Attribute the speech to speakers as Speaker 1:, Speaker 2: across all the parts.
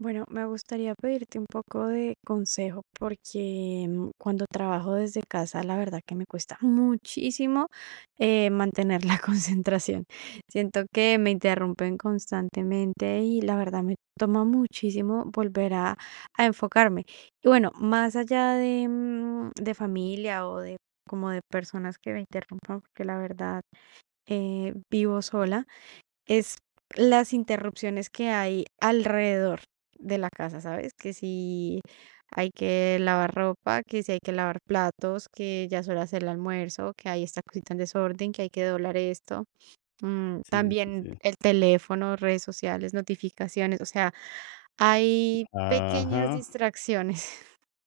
Speaker 1: Bueno, me gustaría pedirte un poco de consejo porque cuando trabajo desde casa, la verdad que me cuesta muchísimo mantener la concentración. Siento que me interrumpen constantemente y la verdad me toma muchísimo a enfocarme. Y bueno, más allá de familia o de como de personas que me interrumpan, porque la verdad vivo sola. Es Las interrupciones que hay alrededor de la casa, ¿sabes? Que si hay que lavar ropa, que si hay que lavar platos, que ya es hacer el almuerzo, que hay esta cosita en desorden, que hay que doblar esto.
Speaker 2: Sí, sí,
Speaker 1: También
Speaker 2: sí.
Speaker 1: el teléfono, redes sociales, notificaciones, o sea, hay pequeñas
Speaker 2: Ajá.
Speaker 1: distracciones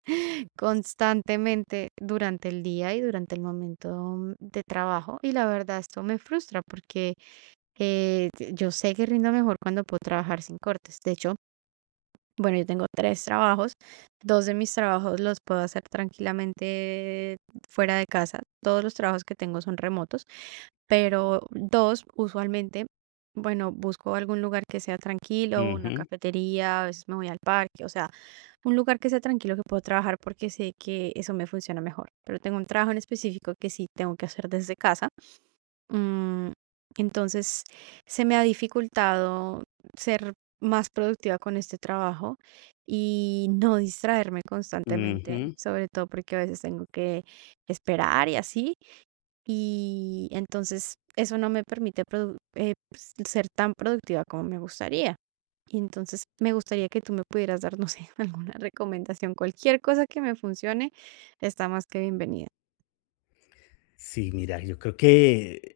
Speaker 1: constantemente durante el día y durante el momento de trabajo. Y la verdad, esto me frustra porque yo sé que rindo mejor cuando puedo trabajar sin cortes. De hecho, bueno, yo tengo tres trabajos. Dos de mis trabajos los puedo hacer tranquilamente fuera de casa. Todos los trabajos que tengo son remotos, pero dos, usualmente, bueno, busco algún lugar que sea tranquilo, una
Speaker 2: Ujú,
Speaker 1: cafetería, a veces me voy al parque, o sea, un lugar que sea tranquilo que puedo trabajar porque sé que eso me funciona mejor. Pero tengo un trabajo en específico que sí tengo que hacer desde casa. Mm, entonces, se me ha dificultado ser más productiva con este trabajo y no distraerme constantemente,
Speaker 2: ujú.
Speaker 1: sobre todo porque a veces tengo que esperar y así, y entonces eso no me permite ser tan productiva como me gustaría. Y entonces me gustaría que tú me pudieras dar, no sé, alguna recomendación, cualquier cosa que me funcione, está más que bienvenida.
Speaker 2: Sí, mira, yo creo que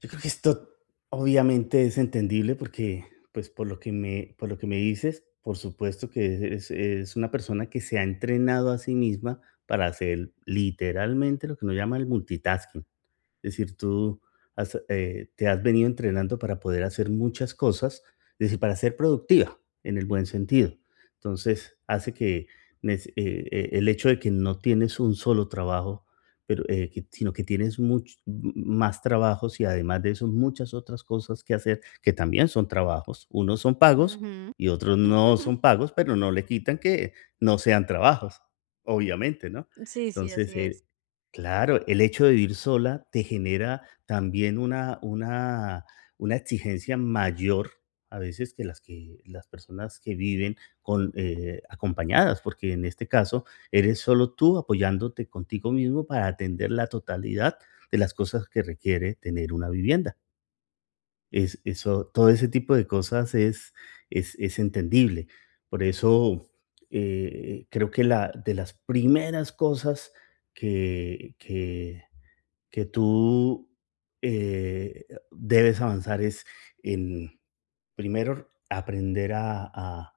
Speaker 2: esto obviamente es entendible porque, pues, por lo que me dices, por supuesto que es una persona que se ha entrenado a sí misma para hacer literalmente lo que nos llama el multitasking. Es decir, tú has, te has venido entrenando para poder hacer muchas cosas, es decir, para ser productiva en el buen sentido. Entonces, hace que el hecho de que no tienes un solo trabajo, pero, sino que tienes más trabajos y además de eso muchas otras cosas que hacer que también son trabajos. Unos son pagos
Speaker 1: Ujú.
Speaker 2: y otros no son pagos, pero no le quitan que no sean trabajos, obviamente, ¿no?
Speaker 1: Sí, sí,
Speaker 2: Entonces,
Speaker 1: así es.
Speaker 2: claro, el hecho de vivir sola te genera también una exigencia mayor a veces que las personas que viven con, acompañadas, porque en este caso eres solo tú apoyándote contigo mismo para atender la totalidad de las cosas que requiere tener una vivienda. Todo ese tipo de cosas es entendible. Por eso creo que de las primeras cosas que, que que tú eh, debes avanzar es en primero aprender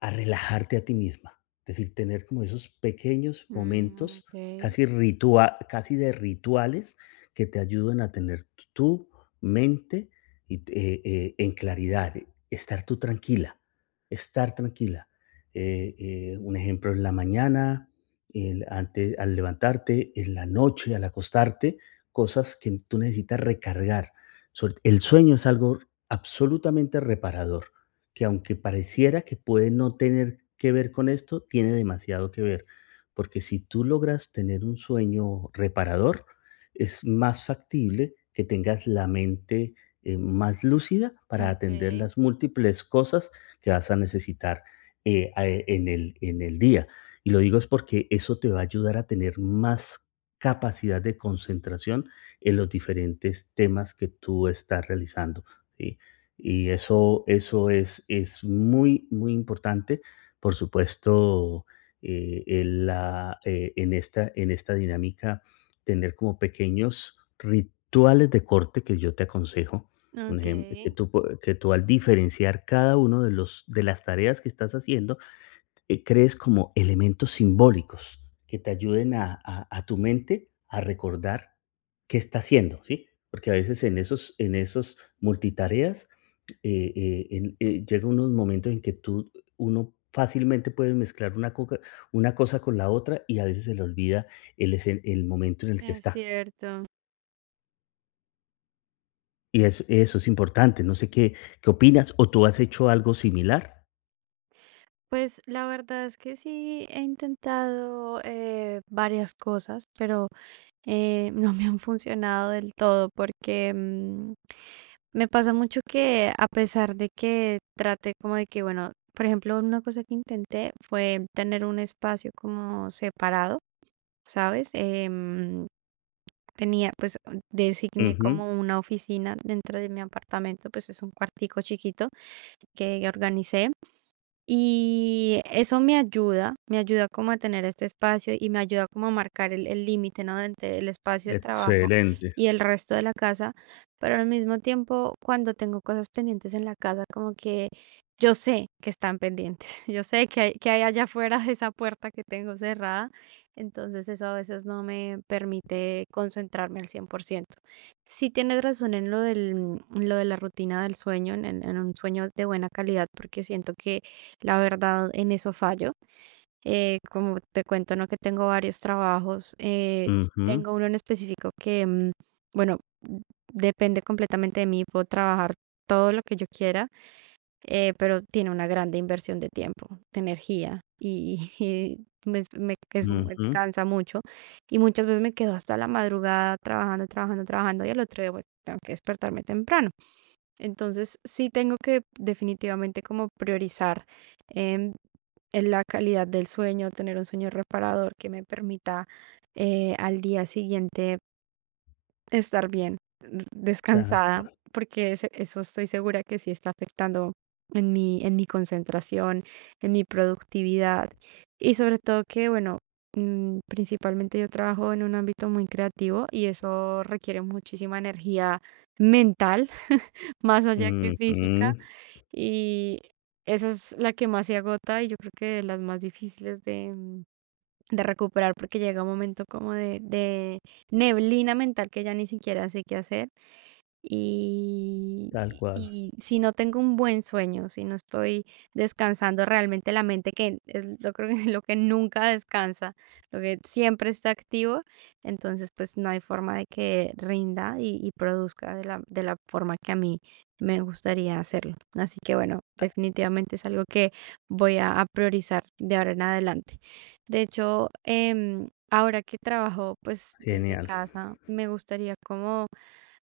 Speaker 2: a relajarte a ti misma. Es decir, tener como esos pequeños
Speaker 1: Mm,
Speaker 2: momentos
Speaker 1: okey,
Speaker 2: casi de rituales que te ayuden a tener tu mente en claridad, estar tú tranquila, estar tranquila. Un ejemplo en la mañana, al levantarte, en la noche, al acostarte, cosas que tú necesitas recargar. Sobre- El sueño es algo absolutamente reparador que aunque pareciera que puede no tener que ver con esto, tiene demasiado que ver, porque si tú logras tener un sueño reparador, es más factible que tengas la mente más lúcida para atender
Speaker 1: okey,
Speaker 2: las múltiples cosas que vas a necesitar en en el día. Y lo digo es porque eso te va a ayudar a tener más capacidad de concentración en los diferentes temas que tú estás realizando. ¿Sí? Y eso es muy, muy importante. Por supuesto, en esta dinámica, tener como pequeños rituales de corte que yo te aconsejo. Un ejem- que,
Speaker 1: okey,
Speaker 2: tú, po- Que tú al diferenciar cada uno de de las tareas que estás haciendo, crees como elementos simbólicos que te ayuden a tu mente a recordar qué está haciendo, ¿sí? Porque a veces en esos multitareas llega unos momentos en que uno fácilmente puede mezclar una cosa con la otra y a veces se le olvida el momento en el que
Speaker 1: es
Speaker 2: está.
Speaker 1: cierto.
Speaker 2: Y eso es importante. No sé qué, qué opinas o tú has hecho algo similar.
Speaker 1: Pues la verdad es que sí he intentado varias cosas, pero no me han funcionado del todo porque me pasa mucho que a pesar de que trate como de que, bueno, por ejemplo, una cosa que intenté fue tener un espacio como separado, ¿sabes? Em, tenía, pues designé
Speaker 2: Ujú,
Speaker 1: como una oficina dentro de mi apartamento, pues es un cuartico chiquito que organicé y eso me ayuda como a tener este espacio y me ayuda como a marcar el límite, ¿no? Entre el espacio de trabajo
Speaker 2: excelente.
Speaker 1: y el resto de la casa, pero al mismo tiempo, cuando tengo cosas pendientes en la casa, como que yo sé que están pendientes, yo sé que hay allá afuera de esa puerta que tengo cerrada, entonces eso a veces no me permite concentrarme al cien por ciento. Sí tienes razón en lo del, lo de la rutina del sueño, en, en un sueño de buena calidad, porque siento que la verdad, en eso fallo. Como te cuento, ¿no? Que tengo varios trabajos.
Speaker 2: Ujú,
Speaker 1: Tengo uno en específico que, bueno, depende completamente de mí. Puedo trabajar todo lo que yo quiera, pero tiene una grande inversión de tiempo, de energía y,
Speaker 2: ujú,
Speaker 1: cansa mucho. Y muchas veces me quedo hasta la madrugada trabajando, trabajando, trabajando y al otro día pues tengo que despertarme temprano. Entonces, sí tengo que definitivamente como priorizar em, en la calidad del sueño, tener un sueño reparador que me permita al día siguiente estar bien,
Speaker 2: tal
Speaker 1: descansada,
Speaker 2: cual.
Speaker 1: porque eso estoy segura que sí está afectando en mi concentración, en mi productividad y sobre todo que, bueno, principalmente yo trabajo en un ámbito muy creativo y eso requiere muchísima energía mental más allá que física,
Speaker 2: Ujú,
Speaker 1: y esa es la que más se agota y yo creo que de las más difíciles de recuperar porque llega un momento como de neblina mental que ya ni siquiera sé qué hacer y
Speaker 2: tal cual,
Speaker 1: si no tengo un buen sueño, si no estoy descansando realmente la mente, que es lo creo que lo que nunca descansa, lo que siempre está activo, entonces, pues, no hay forma de que rinda y produzca de la forma que a mí me gustaría hacerlo. Así que, bueno, definitivamente es algo que voy a priorizar de ahora en adelante. De hecho, em, ahora que trabajo, pues, desde
Speaker 2: genial.
Speaker 1: casa, me gustaría como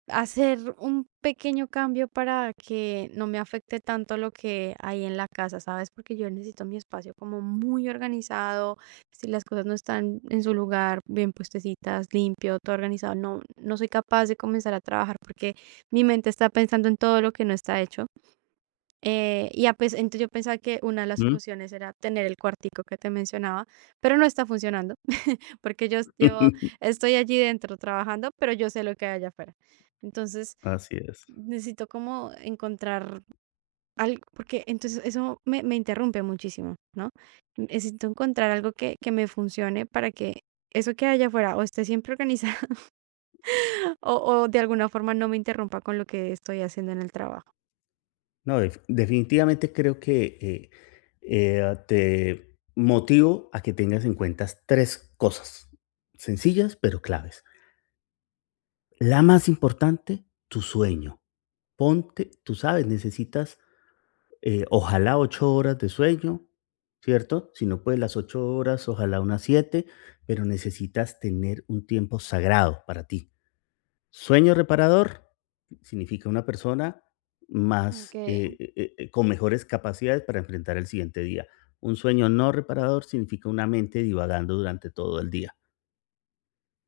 Speaker 1: hacer un pequeño cambio para que no me afecte tanto lo que hay en la casa, ¿sabes? Porque yo necesito mi espacio como muy organizado, si las cosas no están en su lugar, bien puestecitas, limpio, todo organizado, no, no soy capaz de comenzar a trabajar porque mi mente está pensando en todo lo que no está hecho. Entonces yo pensaba que una de las
Speaker 2: Ujú.
Speaker 1: soluciones era tener el cuartico que te mencionaba, pero no está funcionando porque yo estoy allí dentro trabajando, pero yo sé lo que hay allá afuera. Entonces,
Speaker 2: Así es.
Speaker 1: necesito como encontrar algo, porque entonces eso me, me interrumpe muchísimo, ¿no? Necesito encontrar algo que me funcione para que eso que haya afuera o esté siempre organizado o de alguna forma no me interrumpa con lo que estoy haciendo en el trabajo.
Speaker 2: No, definitivamente creo que, te motivo a que tengas en cuenta 3 cosas, sencillas pero claves. La más importante, tu sueño. Ponte tú sabes, necesitas, ojalá 8 horas de sueño, ¿cierto? Si no puedes las 8 horas, ojalá unas 7. Pero necesitas tener un tiempo sagrado para ti. Sueño reparador significa una persona
Speaker 1: Okay.
Speaker 2: con mejores capacidades para enfrentar el siguiente día. Un sueño no reparador significa una mente divagando durante todo el día.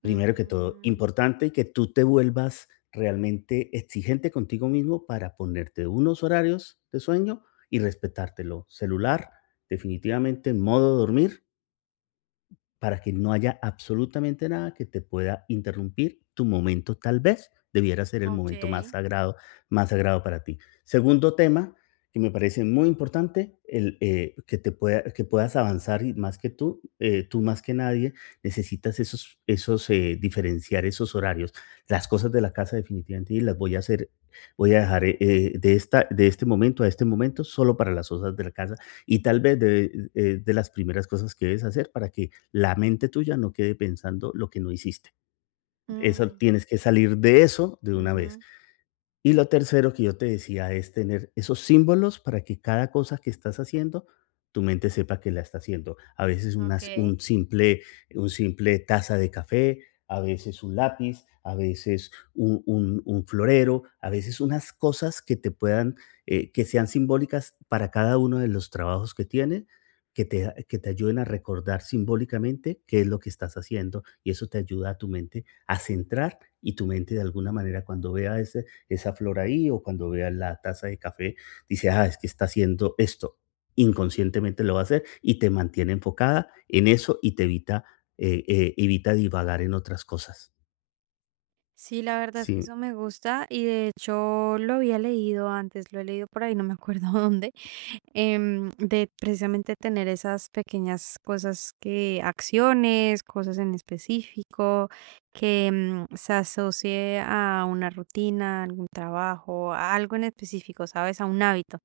Speaker 2: Primero que todo,
Speaker 1: Mm,
Speaker 2: importante que tú te vuelvas realmente exigente contigo mismo para ponerte unos horarios de sueño y respetártelo. Celular, definitivamente, modo dormir para que no haya absolutamente nada que te pueda interrumpir tu momento, tal vez debiera ser el momento
Speaker 1: okay.
Speaker 2: más sagrado para ti. Segundo tema que me parece muy importante, el, que, te pueda, que puedas avanzar y más que tú, tú más que nadie, necesitas esos diferenciar esos horarios. Las cosas de la casa definitivamente y las voy a hacer, voy a dejar de este momento a este momento solo para las cosas de la casa y tal vez de las primeras cosas que debes hacer para que la mente tuya no quede pensando lo que no hiciste. Eso
Speaker 1: Mm,
Speaker 2: tienes que salir de eso de una vez.
Speaker 1: ujú,
Speaker 2: Y lo tercero que yo te decía es tener esos símbolos para que cada cosa que estás haciendo, tu mente sepa que la está haciendo. A veces
Speaker 1: okay.
Speaker 2: simple, un simple taza de café, a veces un lápiz, a veces un florero, a veces unas cosas que te puedan, que sean simbólicas para cada uno de los trabajos que tienes, que te ayuden a recordar simbólicamente qué es lo que estás haciendo y eso te ayuda a tu mente a centrar y tu mente de alguna manera cuando vea ese esa flor ahí o cuando vea la taza de café, dice, ah, es que está haciendo esto. Inconscientemente lo va a hacer y te mantiene enfocada en eso y te evita, evita divagar en otras cosas.
Speaker 1: Sí, la verdad es que
Speaker 2: Sí,
Speaker 1: eso me gusta y de hecho lo había leído antes, lo he leído por ahí, no me acuerdo dónde, em, de precisamente tener esas pequeñas cosas que, acciones, cosas en específico, que se asocie a una rutina, algún trabajo, a algo en específico, ¿sabes? A un hábito.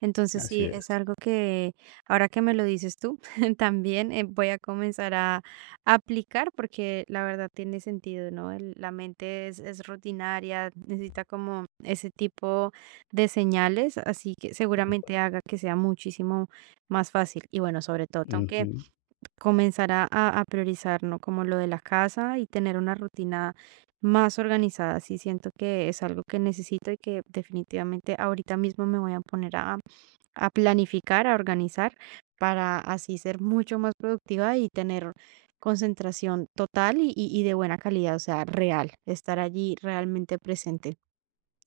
Speaker 1: Entonces
Speaker 2: así
Speaker 1: sí,
Speaker 2: es,
Speaker 1: es algo que ahora que me lo dices tú, también voy a comenzar a aplicar porque la verdad tiene sentido, ¿no? La mente es rutinaria, necesita como ese tipo de señales, así que
Speaker 2: tal cual.
Speaker 1: seguramente haga que sea muchísimo más fácil. Y bueno, sobre todo, tengo
Speaker 2: Ujú.
Speaker 1: que comenzar a priorizar, ¿no? Como lo de la casa y tener una rutina más organizada. Sí, siento que es algo que necesito y que definitivamente ahorita mismo me voy a poner a planificar, a organizar, para así ser mucho más productiva y tener concentración total y de buena calidad, o sea, real, estar allí realmente presente.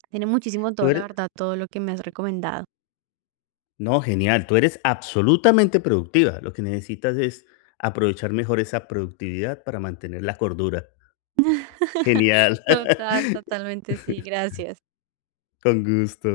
Speaker 1: Tiene muchísimo
Speaker 2: Tú
Speaker 1: todo, la
Speaker 2: eres,
Speaker 1: verdad, todo lo que me has recomendado.
Speaker 2: no, genial, tú eres absolutamente productiva. Lo que necesitas es aprovechar mejor esa productividad para mantener la cordura. Genial,
Speaker 1: Total, totalmente sí, gracias.
Speaker 2: con gusto.